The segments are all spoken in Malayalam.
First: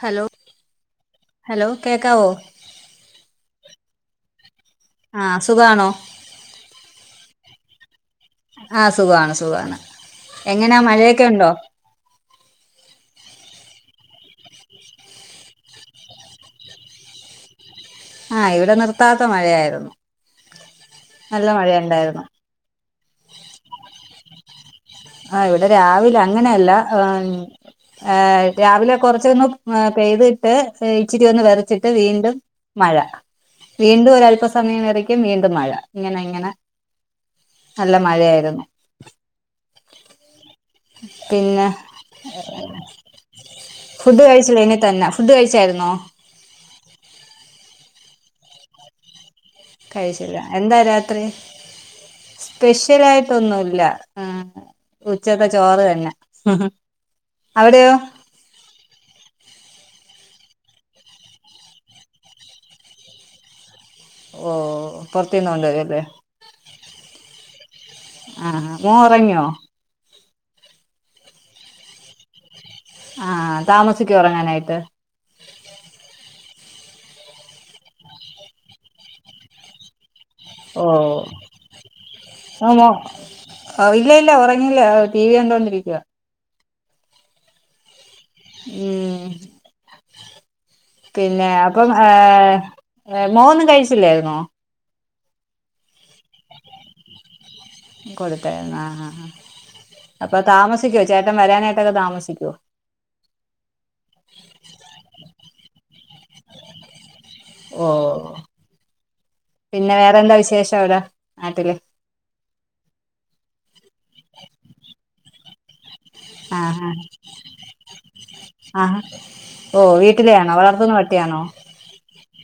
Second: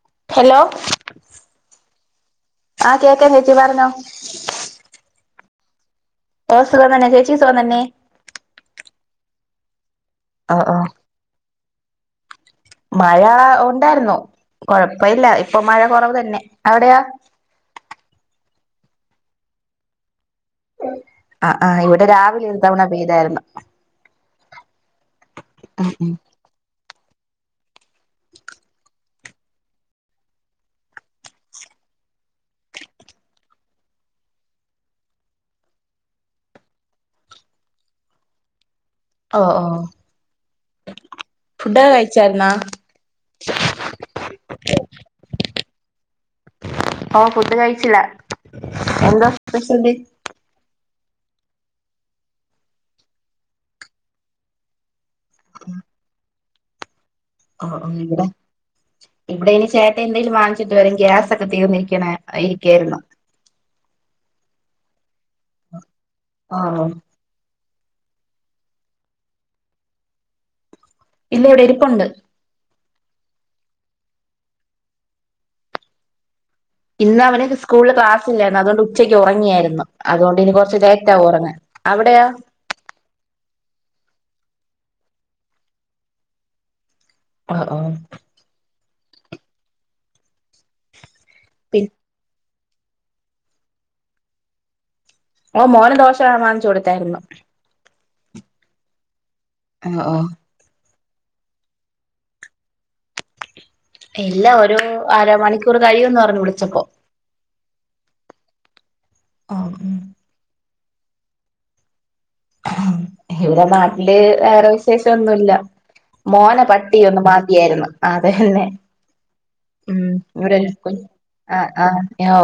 ഹലോ ഹലോ കേക്കാവോ? ആഹ് കേക്കാം ചേച്ചി പർഞ്ഞോ. ആഹ് സുഖാണോ? ഓഹ് സുഖം തന്നെ ചേച്ചിക്ക് സുഖം തന്നെ ആഹ് സുഖാണ് സുഖാണ് ഓ എങ്ങനാ ഓഹ് മഴയെക്കെ ഉണ്ടോ? മഴാ ഉണ്ടാർന്നു കൊഴപ്പയില്ല ഇപ്പൊ മഴ കൊറവ് തന്നെ. അവടെയാ? ആഹ് ഇവടെ നിർത്താത്ത മഴയായി ര്ന്നു. ആഹ് ആഹ് ഇവടെ രാവിലെ ഒരു തവണ പെയ്താര്ന്നു. ആഹ് ഇവടെ ഉം രാവിലെ അങ്ങനെല്ല ആം. ഏഹ് രാവിലെ കൊർച്ചൊന്ന് ഏഹ് പെയ്തിട്ട് എഹ് ഇച്ചിര്യൊന്ന് വരച്ചിട്ട് വീണ്ടും മഴ വീണ്ടും ഒരല്പസമയം വെരക്കും വീണ്ടും മഴ ഇങ്ങനെ ഇങ്ങനെ നല്ല മഴയായിര്ന്നു. ഓഹ് ഓഹ് പിന്നെ കഴിച്ചായിരുന്നാ [unintelligible] ഫുഡ് കഴിച്ച് കഴിഞ്ഞ്ട്ടെന്നാ ഫുഡ് കഴിച്ചായിര്ന്നോ? ആഹ് ഫുഡ് കഴിച്ചില്ല. എന്താ സ്പെഷ്യൽ ബി ഇല്ല എന്താ രാത്രി സ്പെഷ്യലായിട്ടൊന്നുല്ല. ഉച്ചത്തെച്ചോറ് തന്നെ. ഓഹ് അവിടെയോ ഓഹ് ഇവിടെ ഇവിടെ ഇനിചേട്ട എന്തെങ്കിലും വാങ്ങിച്ചിട്ട് വരും ഗ്യാസൊക്കെ തീർന്നിരിക്കണ ഇരിക്കായിരുന്നു. ഓ ഹ്പുറത്തീന്ന് കൊണ്ടുവരല്ലേ. ആ ആ മോൻഉറങ്ങിയോ. ഇല്ല ഇവിടെ ഇരിപ്പോണ്ട്. ആഹ് താമസിക്കോ ഉറങ്ങാനായിട്ട്. ഇന്ന്അവന് സ്കൂളിൽ ക്ലാസ്സില്ലായിരുന്നു അതുകൊണ്ട് ഉച്ചയ്ക്ക് ഉറങ്ങിയായിരുന്നു. അതുകൊണ്ട് ഇനി കൊറച്ച് ഓ ലൈറ്റ്ആകും ഉറങ്ങൻ അവിടെയോ. [unintelligible] ഉറങ്ങില്ല ടി വി കണ്ടോണ്ടിരിക്കുവ. ആഹ് ആഹ് ഉഠ പിന്നെ പി അപ്പോ ഏഹ് മോന്നും കഴിച്ചില്ലേയിന്നോ. ഓ മോന ദോഷ വാങ്ങിചോടുത്തായിരുന്നു. കൊടുത്തായിരുന്നു ആഹ്. ഓഹോ താമസിക്കോ ചേട്ടൻ വരാനായിട്ടൊക്കെ താമസിക്കോ ഇല്ല ഒരു അര മണിക്കൂർ കഴിയും പറഞ്ഞു വിളിച്ചപ്പോ. ഓ ഹ്പിന്നെ വേറെന്താ വിശേഷം അവിടെ നാട്ടില്. ഇവിടെ നാട്ടില് വേറെ വിശേഷം ഒന്നു ഇല്ല. മോന ആ ആ പട്ടി ഒന്ന് മാന്തിയായിരുന്നു അതന്നെ. ആഹ് ഓ വീട്ടിലെയാണോ ഉ. വളർത്തുന്ന പട്ടിയാണോ ആഹ് ആഹ്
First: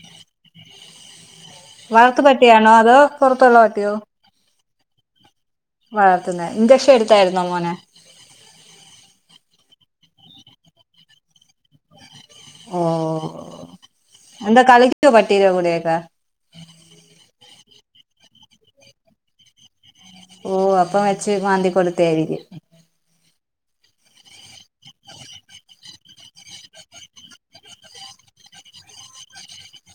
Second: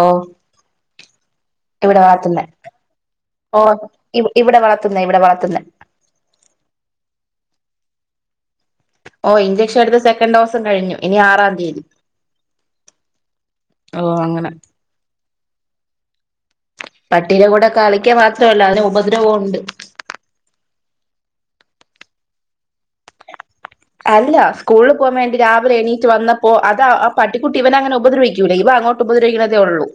ഇവിടെ വളർത്തു പട്ടിയാണോ അതോ പുറത്തുള്ള പട്ടിയോ? ഇഇവിടെ വളർത്തുന്ന ഇവിടെ വളർത്തുന്ന. വളർത്തുന്ന ഇഞ്ചക്ഷൻ എടുത്തായിരുന്നോ മോനെ. ഓ ഇഞ്ചെക്ഷൻ എടുത്ത് സെക്കൻഡ് ഡോസും കഴിഞ്ഞു ഇനി ആറാം തീയതി. ഓഹ് ഓ അങ്ങനെ എന്താ കളിച്ചിട്ട് പട്ടിയുടെകൂടെയക്കെ. പട്ടിയുടെകൂടെ കളിക്ക മാത്രമല്ല അതിന് ഉപദ്രവം ഉണ്ട്. ഓഹ് അപ്പം വെച്ച് മാന്തി കൊടുത്തആയിരിക്കും. അല്ല സ്കൂളിൽ പോകാൻ വേണ്ടി രാവിലെ എണീറ്റ് വന്ന അപ്പോ അത് ആ പട്ടിക്കുട്ടി ഇവന അങ്ങനെ ഉദ്രവിക്കൂല ഇവൻ അങ്ങോട്ട് ഉദ്രവിക്കുന്നതേ ഉള്ളൂ.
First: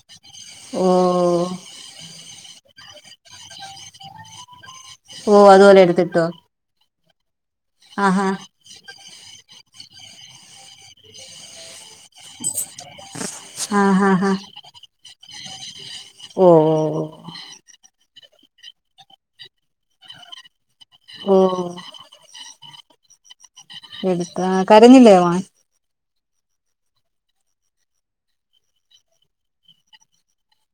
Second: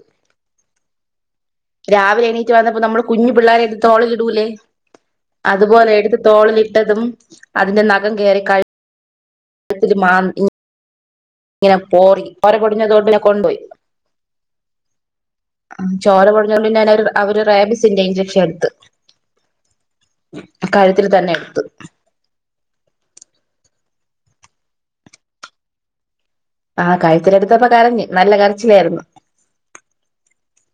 ഓഹ് രാവിലെ എണീറ്റ് വന്നപ്പോ നമ്മള് കുഞ്ഞു പിള്ളോരെ എടുത്ത്തോളിലിടൂലെ. ഓ അതുപോലെ എടുത്ത് എടുത്തിട്ടോ തോളിനിട്ടതും അതിന്റെ നഖം ആഹാ കയറി കഴ കഴുത്തിൽ മാന്തി. ഇങ്ങനെ പോറി ചോര പൊടിഞ്ഞതോണ്ട് ഞാൻ കൊണ്ടുപോയി. ആഹാ ഹാ ചോര ഓ പെടിഞ്ഞതോണ്ട് പിന്നെ ഞൻ അവര് റാബിസിന്റെ ഇഞ്ചക്ഷൻ ഇടുത്ത്. കഴുത്തിൽ തന്നെ ഓ എടുത്തു. എടുത്താ കരഞ്ഞില്ലേ മോൻ. ആ കൈത്തിലെടുത്തപ്പോൾ കരഞ്ഞു നല്ല കരച്ചിലായിരുന്നു.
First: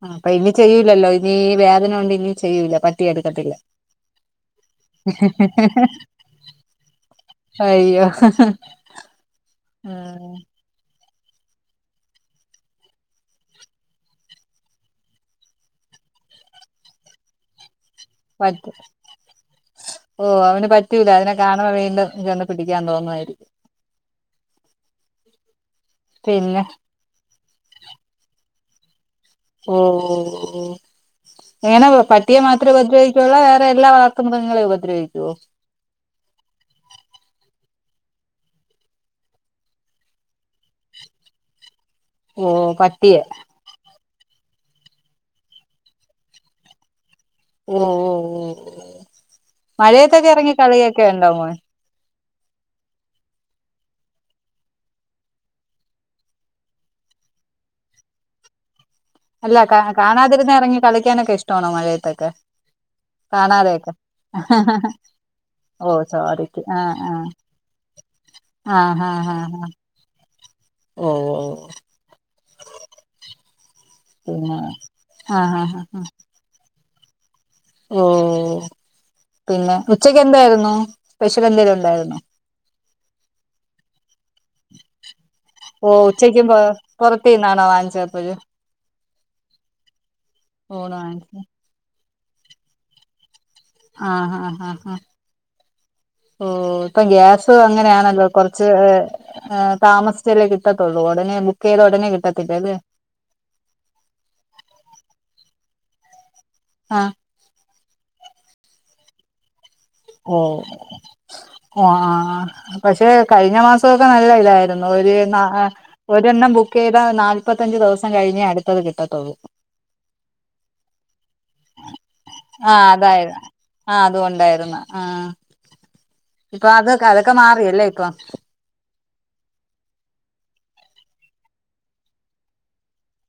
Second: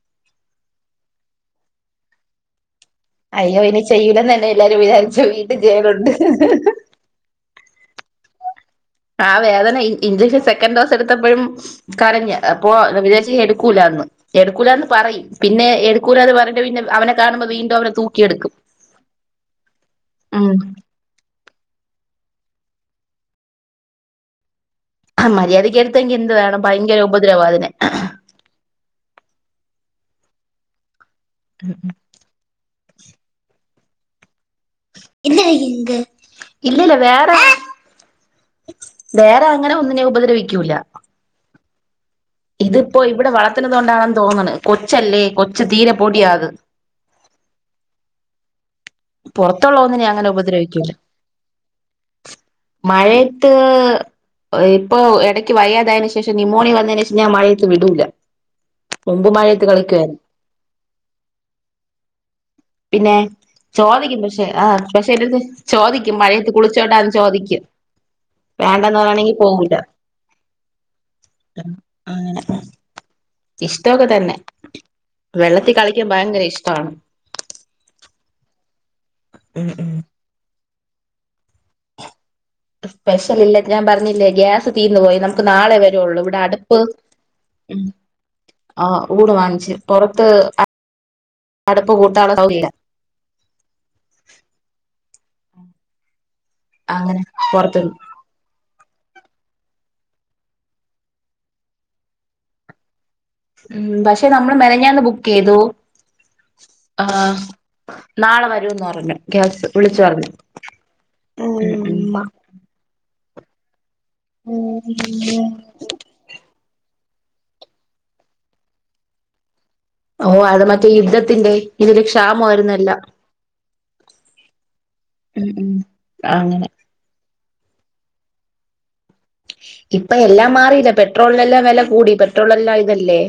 ആഹ് അപ്പ ഇനി ചെയ്യൂലല്ലോ ഇനി വേദന കൊണ്ട് ഇനി ചെയ്യൂല പ- അയ്യോ ഇനി ചെയ്യൂലന്ന് തന്നെ എല്ലാരും വിചാരിച്ചു വീണ്ടും ചെയ്യലുണ്ട് ഹ് ഹ് ഹ് അയ്യോ ഹ് ഹ് ആ വേദന ഇഞ്ചക്ഷൻ സെക്കൻഡ് ഡോസ് എടുത്തപ്പഴും കരഞ്ഞു അപ്പോ ഞ വിചാരിച് എടുക്കൂലന്ന് എടുക്കൂലാന്ന് പറയിം പിന്നെ എടുക്കുലാന്ന് പറഞ്ഞിട്ട് പിന്നെ അവനെ കാണുമ്പോ വീണ്ടും അവനെ തൂക്കി പറ്റും ഓ ഉം അവന് പ പറ്റൂല അതിനെ കാണുമ്പോ വീണ്ടും ചെന്ന് പിടിക്കാൻ തോന്നുവായിരിക്കും ആഹ് മര്യാദക്ക് എടുത്തെങ്കിൽ എന്ത് പിന്നെ വേണം ഭയങ്കര ഉപദ്രവാ അതിനെ ഓ ഓഹ് ങ്ങനെ പ - പട്ടിയെ മാത്രേ ഉപദ്രവിക്കുള്ളെ വേറെ എല്ലാ വളർത്തു മൃഗങ്ങങ്ങളെ ഉപദ്ര - എന്തെടി ൻക് ഇല്ലല്ല വേറെ വേറെ അങ്ങനെ ഒന്നിനെ ഉപദ്രവിക്കൂല്ല ഓ ഇതിപ്പോ പട്ടിയെ ഇവിടെ വളർത്തണതോ ണ്ടാണെന്ന് തോന്നണ് കൊച്ചല്ലേ കൊച്ച് തീരെ പൊടിയാത് ഓ ഓ ഓ ഓ പുറത്തുള്ള ഒന്നിനെ അങ്ങനെ മഴയത്തൊക്കെ ഇറങ്ങി ഉപദ്രവിക്കൂല കളിയൊക്കെ ഉണ്ടോ മോൻ മഴയത്ത് ഇപ്പോ ഇടക്ക് വയ്യാതായതിനു ശേഷം നുമോണിയ വന്നയിനു ശേഷം ഞാൻ മഴയത്ത് വിടൂല മുമ്പ് അല്ല മഴയത്ത് കാ കളിക്കുവായിരുന്നു കാണാതിരുന്ന ഇറങ്ങി കളിക്കാനൊക്കെ ഇഷ്ടാണോ മഴയത്തൊക്കെ പിന്നെ കാണാതെ [unintelligible] ചോദിക്കും പക്ഷെ ഹഹ ആ ഹ പക്ഷെ എന്റെടുത്ത് ഓഹ് ചോദിക്കും സോറി മഴയത്ത് ആഹ് കുളിച്ചോട്ടാന്ന് ആഹ് ചോദിക്കും വേണ്ടന്ന് ആഹ് ആഹ് ആഹ് പറയണെങ്കി ആഹ് പോവൂല ഓ ഓ ഒ അങ്ങനെ മ്മ് ഇഷ്ടോക്കെ തന്നെ പിന്നെ ആ ഹാ വെള്ളത്തിൽ ഹാ കളിക്കാൻ ഭയങ്കര ഇഷ്ടആണ് ഓഓ ഓഹ് ഉം പിന്നെ ഉം ഉച്ചക്ക് എന്തായിരുന്നു സ്പെഷ്യൽ എന്തെലും ഉണ്ടായിരുന്നോ സ്പെഷ്യൽ ഇല്ല ഞാൻ പറഞ്ഞില്ലേ ഗ്യാസ് തീർന്നു പോയി നമുക്ക് നാളെ ഓ വരുള്ളൂ ഇവിടെ ഉച്ചക്കും പൊ അടുപ്പ് പൊറത്തീന്നാണോ വാങ്ങിച്ചപ്പഴ് ആഹ് വുട് വാങ്ങിച്ചു പുറത്ത് പോ [unintelligible] അടുപ്പ് കൂട്ടാനുള്ള സൗകര്യല്ല ആഹ് ഹാ ആഹ് ഹാ ഓ ഇപ്പ അങ്ങനെ ഗ്യാസും പുറത്തുന്ന് അങ്ങനെയാണല്ലോ കുറച്ച് താമസിച്ചല്ലേ കിട്ടത്തുള്ളൂ ഉടനെ ബുക്ക് ചെയ്ത ഉടനെ കിട്ടത്തില്ല അല്ലെ ഉം പക്ഷെ നമ്മള് മെനഞ്ഞാന്ന് ബുക്ക് ചെയ്തു ആഹ് നാളെ വരൂന്ന് പറഞ്ഞു ഗ്യാസ് വിളിച്ചു പറഞ്ഞു ഓ ഓ ആഹ് പക്ഷെ കഴിഞ്ഞ മാസമൊക്കെ നല്ല ഇതായിരുന്നു ഒരു നാ ഹേ ഒരെണ്ണം ബുക്ക് ചെയ്താ നാല്പത്തഞ്ചച് ദിവസം കഴിഞ്ഞേ അടുത്തത് കിട്ടത്തുള്ളൂ ഓ അത് മറ്റേ യുദ്ധത്തിന്റെ ഇതില് ആഹ് ക്ഷാമമായിരുന്നെല്ലാം അതായിരുന്നു ആഹ് അത് കൊണ്ടായിരുന്നു ആഹ് ഉം ഇപ്പൊ അങ്ങനെ അതൊക്ക അതൊക്കെ മാറിയല്ലേ ഇപ്പൊ ഇപ്പ എല്ലാം മാറിയില്ല പെട്രോളിനെല്ലാം വെല കൂടി പെട്രോൾ എല്ലാം ഇതല്ലേ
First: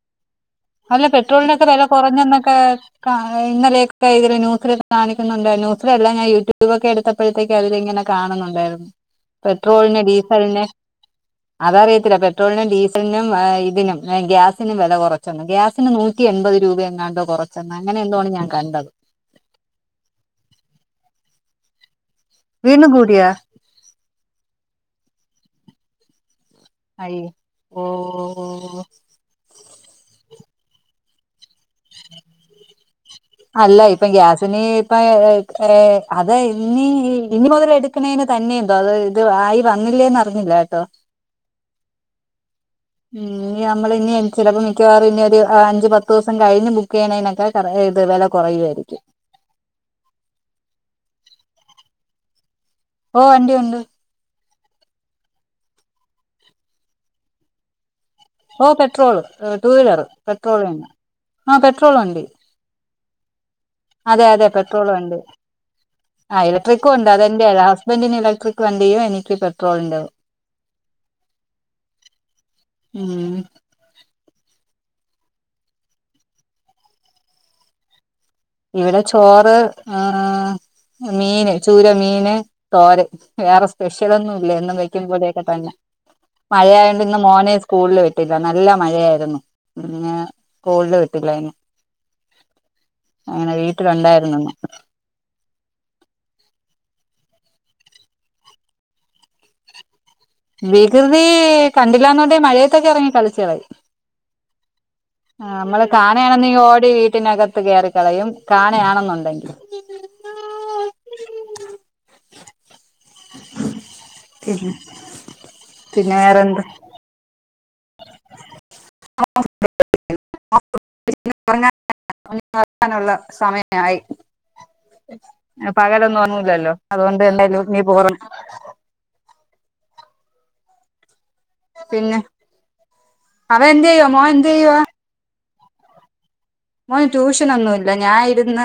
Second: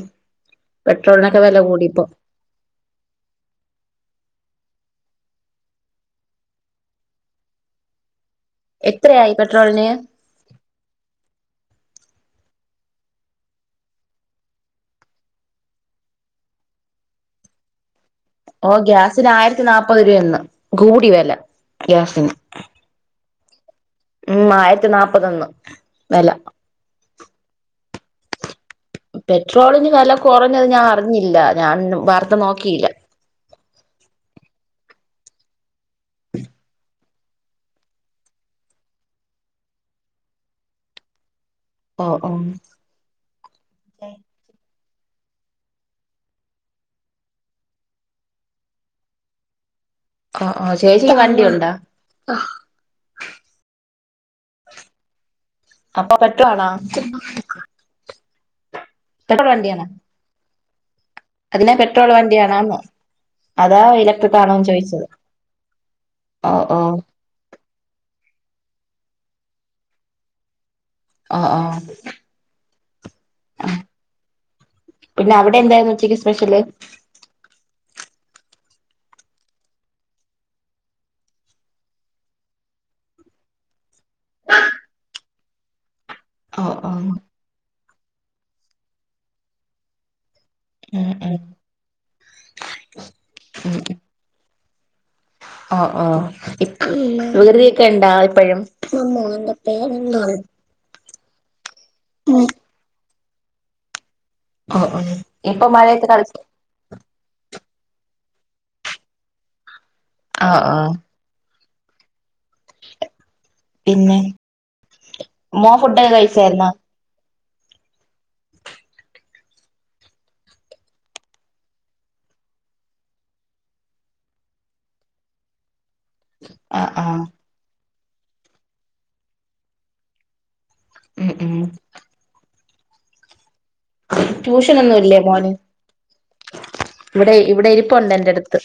അല്ല പെട്രോളിനൊക്കെ വില കുറഞ്ഞന്നൊക്കെ ഇന്നലെയൊക്കെ ഇതിൽ ന്യൂസില് കാണിക്കുന്നുണ്ടായിരുന്നു ന്യൂസിലല്ല ഞാൻ യൂട്യൂബ് ഒക്കെ എടുത്തപ്പോഴത്തേക്ക അതില് ഇങ്ങനെ കാണുന്നുണ്ടായിരുന്നു പെട്രോളിന് ഡീസലിന് അതഅറിയത്തില്ല പെട്രോളിനും ഡീസലിനും ഇതിനും ഗ്യാസിനും വെല കുറഞ്ഞു ഗ്യാസിന് നൂറ്റി എൺപത് രൂപ എങ്ങാണ്ടോ കുറച്ചന്ന് അങ്ങനെ എന്തോആണ് ഞാന് ഓഹ് ഗ്യാസിന് ആയിരത്തി നാല്പ്പത് രൂപയ ഇന്ന് കൂടി വില ഗ്യാസിന് വീണ്ടും കൂടിയാ ഉം ആയിരത്തി നാല്പ്പത്ന്ന് വില അയ്യോ ഓഹ് ഓഹ് ഓഹ് പെട്രോളിന് വില കുറഞ്ഞത് ഞാൻ അറിഞ്ഞില്ല ഞാൻ വാർത്ത നോക്കിയില്ല അല്ല ഇപ്പ ഗ്യാസിന് ഇപ്പ ഏ ഹേ അത ഇല്ലി യി ഇനി മുതൽ എടുക്ക്ണെന് തന്നെയണ്ടോ അത് ഇത് ആയി വന്നില്ലേന്ന് അറിഞ്ഞില്ല കേട്ടോ ഓഹ് ഓഹ് ഇനി ഞമ്മള് ഇനി ചിലപ്പോ മിക്കവാറും ഇനി ഒരു അഞ്ച് പത്ത് ദിവസം കഴിഞ്ഞ് ബുക്ക് ചെയ്യിണേനൊക്കെ ഏത് വെല കൊറയുായിരിക്കും ആഹ് ആഹ് ശേച്ചിയ്ക്ക് വണ്ടിയുണ്ടാ? ഓ വണ്ടിയുണ്ട് അപ്പൊ പറ്റുവാണാ ഓ പെട്രോൾ ടു വണ്ടിയാണോ വീലർ പെട്രോൾ തന്നെ ആ അതിനെ പെട്രോൾ വണ്ടി വണ്ടിയാണാേന്ന് അതെ അതെ പെട്രോളും ഉണ്ട് ആ ഓ ഓ ഇലക്ട്രിക്കും ഉണ്ട് അതെന്റെ എഴാ ഹുസ്ബന്റിന് ഇലക്ട്രിക് വണ്ടിയൂ എനിക്ക് പെട്രോളിൻ്റ ആഹ് ആഹ് ഉം ആ പിന്നെ അവിടെ എന്തായ്നു ഉച്ചക്ക് സ്പെഷ്യല് ഇവിടെ ചോറ് ആ മീന് ചൂര മീന് തോരൻ വേറെ സ്പെഷ്യലൊന്നും ഇല്ല എന്നും കഴിക്കുമ്പോലെയെക്കെത്തന്നെ ഓ ഓ മഴയായോണ്ട് ഇന്ന് മോന് സ്‌ സ്കൂളില് വെട്ടില്ല നല്ല മഴയായിരുന്നു പിന്നെ സ്കൂളില് ഉം വിട്ടില്ല ഉം ഇനി അങ്ങനെ ഉം വീട്ടിലുണ്ടായിരുന്നുന്ന് ഓ ഓ ഇപ്പ് മുദരീക്കണ്ടാ ഇപ്പഴും വികൃതി കണ്ടില്ലാന്ന്ണ്ടെ മഴയെത്തൊക്കെ ഇറങ്ങി കളിച്ച്കളയും ഓ ഓ ആ ഇപ്പൊ നമ്മള് മഴയത്ത് കളിച്ച് കാണായാണെനീ ഓടി വീട്ടിനക ത്ത് കേയറിക്കളയും കാണയാണെന്നുണ്ടെങ്കിൽ ആഹ് ആഹ് പിന്നെ പിന്നെ മോൻ ഫുഡൊക്കെ പിന്നെ വേറെന്ത് കഴിച്ചാര്ന്നാ [unintelligible] [unintelligible] സമയംയായി പകലൊന്നും ഒർങ്ങുലല്ലോ ആ ആ അതുകൊണ്ട് എന്തായാലും നീ പോറ ഉം ഉം പിന്നെ അവന്തെയ്യുവ മോൻ എന്തെയ്യുവ ല്ലേ മോന് മോന് ഇവിടെ ഇവിടെ ട്യൂഷനൊന്നുല്ല ഇരിപ്പുണ്ട് ഞാന എന്റെ അടുത്ത് ഇരുന്ന്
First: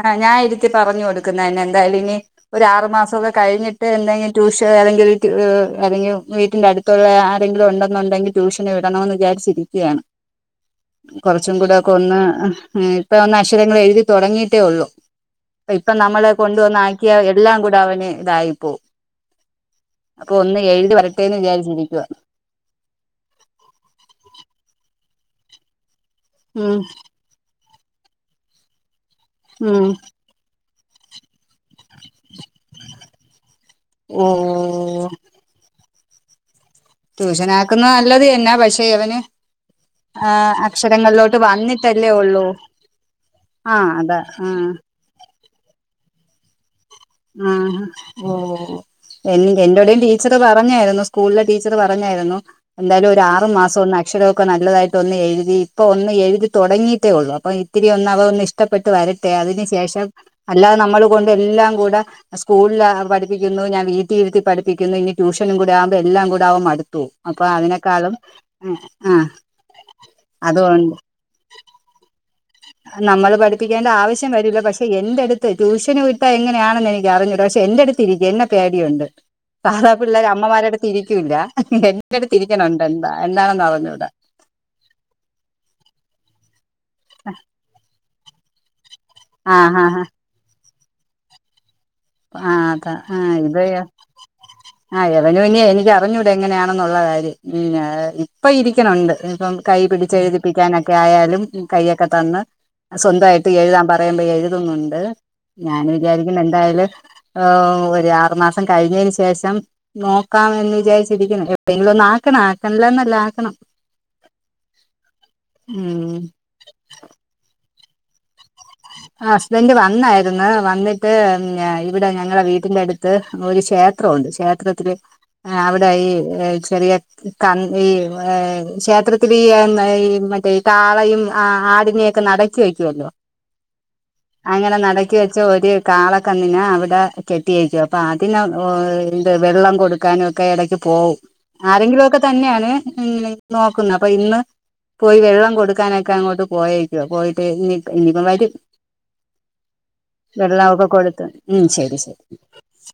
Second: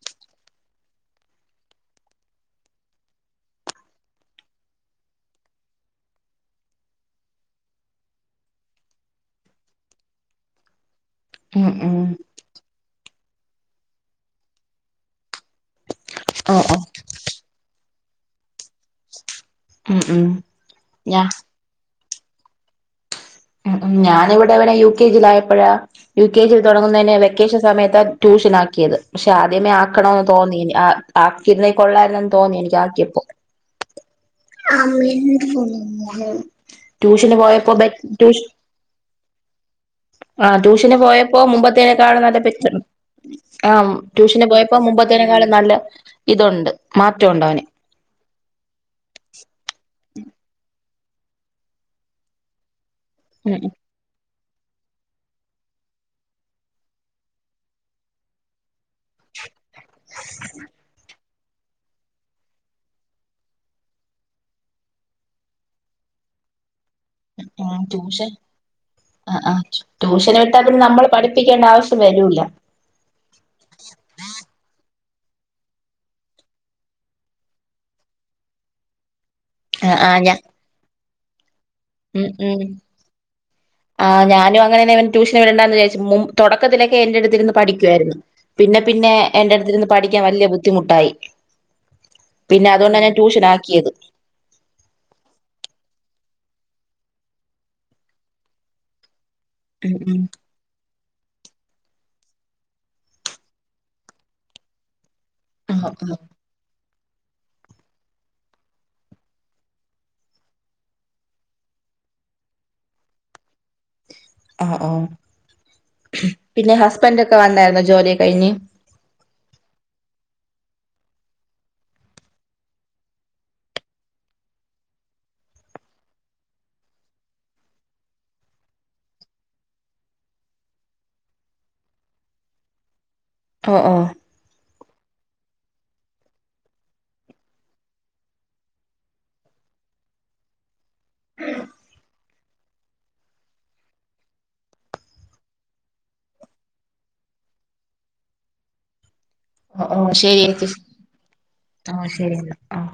ആ ഞാൻ ഇരുത്തി പറഞ്ഞു കൊടുക്കുന്നന്നെ എന്തായാലും ഇനി ഒരു ആറു മാസക്കെ കഴിഞ്ഞിട്ട് എന്തെങ്കും ടൂഷ്യോ അല്ലെങ്കി വീട്ട് അല്ലെങ്കി വീട്ടിന്റെ അടുത്ത് ത്തുള്ള ആരെങ്കിലും ഉണ്ടെന്നുണ്ടെങ്കിൽ ട്യൂഷന് വിടണോന്ന് വിചാരിച്ചിരിക്കയാണ് കുറച്ചും ഉം കൂടെ ഉം അ അ ഇപ്പൊ ഒന്ന് അശ്ശരങ്ങൾ എഴുതി തൊടങ്ങിയിട്ടേ ഉള്ളു ഇപ്പൊ നമ്മള് ഓ ഓ കൊണ്ടുവന്നാക്കിയ എല്ലാം കൂടെ അവന് ഇതായിപ്പോവും ഉം ഉം അപ്പൊ ഒന്ന് എഴ്ല് ഞാ വരട്ടേന്ന് വിചാരിച്ചിരിക്കുവാ ഉംഉം ഞാനി വിടവടെ യു കെ ജി ലായപ്പഴാ യു കെ ജി ൽ ഉം തുടങ്ങുന്നതിന് വെ ക്കേഷൻ സമയത്താ ട്യൂഷനാക്കിയത് പക്ഷെ ആദ്യമേ ഉം ആക്കണൊന്ന് തോന്നിന് അ ആക്കിര്ന്നേ കൊള്ളാരുന്നന്ന് തോന്നി ന്ക്ക് ആക്കിയപ്പോ ഓ ട്യൂഷന് പോയപ്പോ ബെറ്റ് ടൂഷ് ദേവന് ആ ട്യൂഷന് പോയപ്പോ വന്നിട്ടല്ലേ മുമ്പത്തേനക്കാളും നല്ല ഉള്ളൂ ബെറ്ററ് ആ അതാ ട്യൂഷന് ആ പോയപ്പോ മുമ്പത്തേക്കാളും നല്ല ഇതുണ്ട് മാറ്റമുണ്ട് അവന് ഉം ഓ എന്ന് എന്റോടെയും ടീച്ചറ് പറഞ്ഞായിരുന്നു സ്കൂളിലെ ടീച്ചറ് പറഞ്ഞായിരുന്നു എന്തായാലും ഒരു ആറ് ഉം മാസം ഒന്ന് അട് അക്ഷരൊക്കെ നല്ലതായിട്ട് ഒന്ന് എഴുതി ഇപ്പൊ ഒന്ന് എഴുതി തുടങ്ങയിട്ടേ ഉള്ളൂ അപ്പോം ഇത്തിരി ഒന്ന് അവ ഇഷ് ഇഷ്ടപ്പെട്ട് വരട്ടെ അതിന് ശേഷം അല്ലാതെ നമ്മൾ കൊണ്ട് എല്ലാം കൂടെ സ്കൂളില് പഠിപ്പിക്കുന്നു ഞാൻ വീട്ടി ഇരുത്തി പഠിപ്പിക്കുന്നു ഇനി ട്യൂഷനും കൂടി ആവുമ്പോൾ എല്ലാം കൂടെ അവൻ മടുത്തു പോവും ആ ട്യൂഷൻ അ ആ ട്യൂഷന് വിട്ടാൽ പിന്നെ അതുകൊണ്ട് നമ്മൾ പഠിപ്പിക്കേണ്ട ആവശ്യം വരൂല്ല നമ്മള് പഠിപ്പിക്കേണ്ട ആവശ്യം വരൂല പക്ഷെ എൻ്റെടുത്ത് ട്യൂഷന് വിട്ടാ എങ്ങനെയാണെന്ന് എനിക്ക് അറിഞ്ഞൂട പക്ഷെ എന്റെടു എന്നെ പേടിയണ്ട് ആ പാതാ ആ പിള്ളേർ ഞാ അമ്മമാരോടെ തിരിക്കല്ല ഉം ഇട്ട് ഉം തിരിക്കണുണ്ട് എന്താ എന്താണെന്ന് അറിഞ്ഞുടാ ആഹ് ഞാനും അങ്ങനെ ട്യൂഷന് വിടണ്ടന്ന് വിചാരിച്ച തുടക്കത്തിലൊക്കെ എന്റെ അടുത്തിരുന്ന് പഠിക്കുയിരുന്നു പിന്നെ പിന്നെ എന്റെ ആഹ് അടുത്തുനിന്ന് ആഹ് പഠിക്കാൻ വല്യ ബുദ്ധിമുട്ടായി പിന്നെ ആഹ് അതാ അതുകൊണ്ടാണ് ഞാൻ ട്യൂഷൻ ആക്കിയത് [inaudible] ആഹ് യവനുവിനയ എനിക്കറിഞ്ഞൂട എങ്ങനെയാണെന്നുള്ള കാര്യം ഇപ്പൊ ഇരിക്കണുണ്ട് ഇപ്പം കൈ ഉം ഉം പിടിച്ചെഴുതി പ്പിക്കാനൊക്കെ ആയാലും കൈയൊക്കെ തന്ന് സ്വന്തായിട്ട് എഴുതാൻ പറയുമ്പോ എഴുതുന്നുണ്ട്. ഞാന് ആഹ് ആഹ് വിചാരിക്കുന്നു എന്തായാലും ഒരു ആറു മാസം കഴിഞ്ഞതിന് ശേഷം നോക്കാം എന്ന് വിചാരിച്ചിരിക്കണ് എപ്പഴേങ്കിലും ഒന്നും ആക്കണം ആക്കണില്ലന്നല്ല ആക്കണം ആഹ് ഓ ഉം പിന്നെ ഹസ്ബൻഡ് ഒക്കെ വന്നായിരുന്നോ ജോലി കഴിഞ്ഞ് ഹസ്ബൻഡ് വന്നായിരുന്നു വന്നിട്ട് ഇവിടെ ഞങ്ങളുടെ വീട്ടിന്റെ അടുത്ത് ഒരു ക്ഷേത്രമുണ്ട് ക്ഷേത്രത്തിൽ അവിടെയി ചെറിയ ക ഈ ക്ഷേത്രത്തിൽ ഈ മറ്റേ കാളയും ആടിനെയൊക്കെ നടക്ക [unintelligible] ഓ ഓ അങ്ങനെ നടക്കി വെച്ച ഒര് കാളക്കന്നിനെ അവിടെ കെട്ടിയേക്കാ അപ്പൊ അതിന [unintelligible] ഇത് വെള്ളം കൊടുക്കാനൊക്കെ എടക്ക് പോവും. ആരെങ്കിലുമൊക്കെ തന്നെയാണ് നോക്കുന്നത് അപ്പൊ ഇന്ന് പോയി വെള്ളം കൊടുക്കാനൊക്കെ അങ്ങോട്ട് പോയേക്കാ പോയിട്ട് ഇനി ഇനിയിപ്പ വരും. ഓ ശെ വെള്ള ഓക്കെ കൊടുത്തു ഉം ശരി ശരി എന്നാ ആഹ്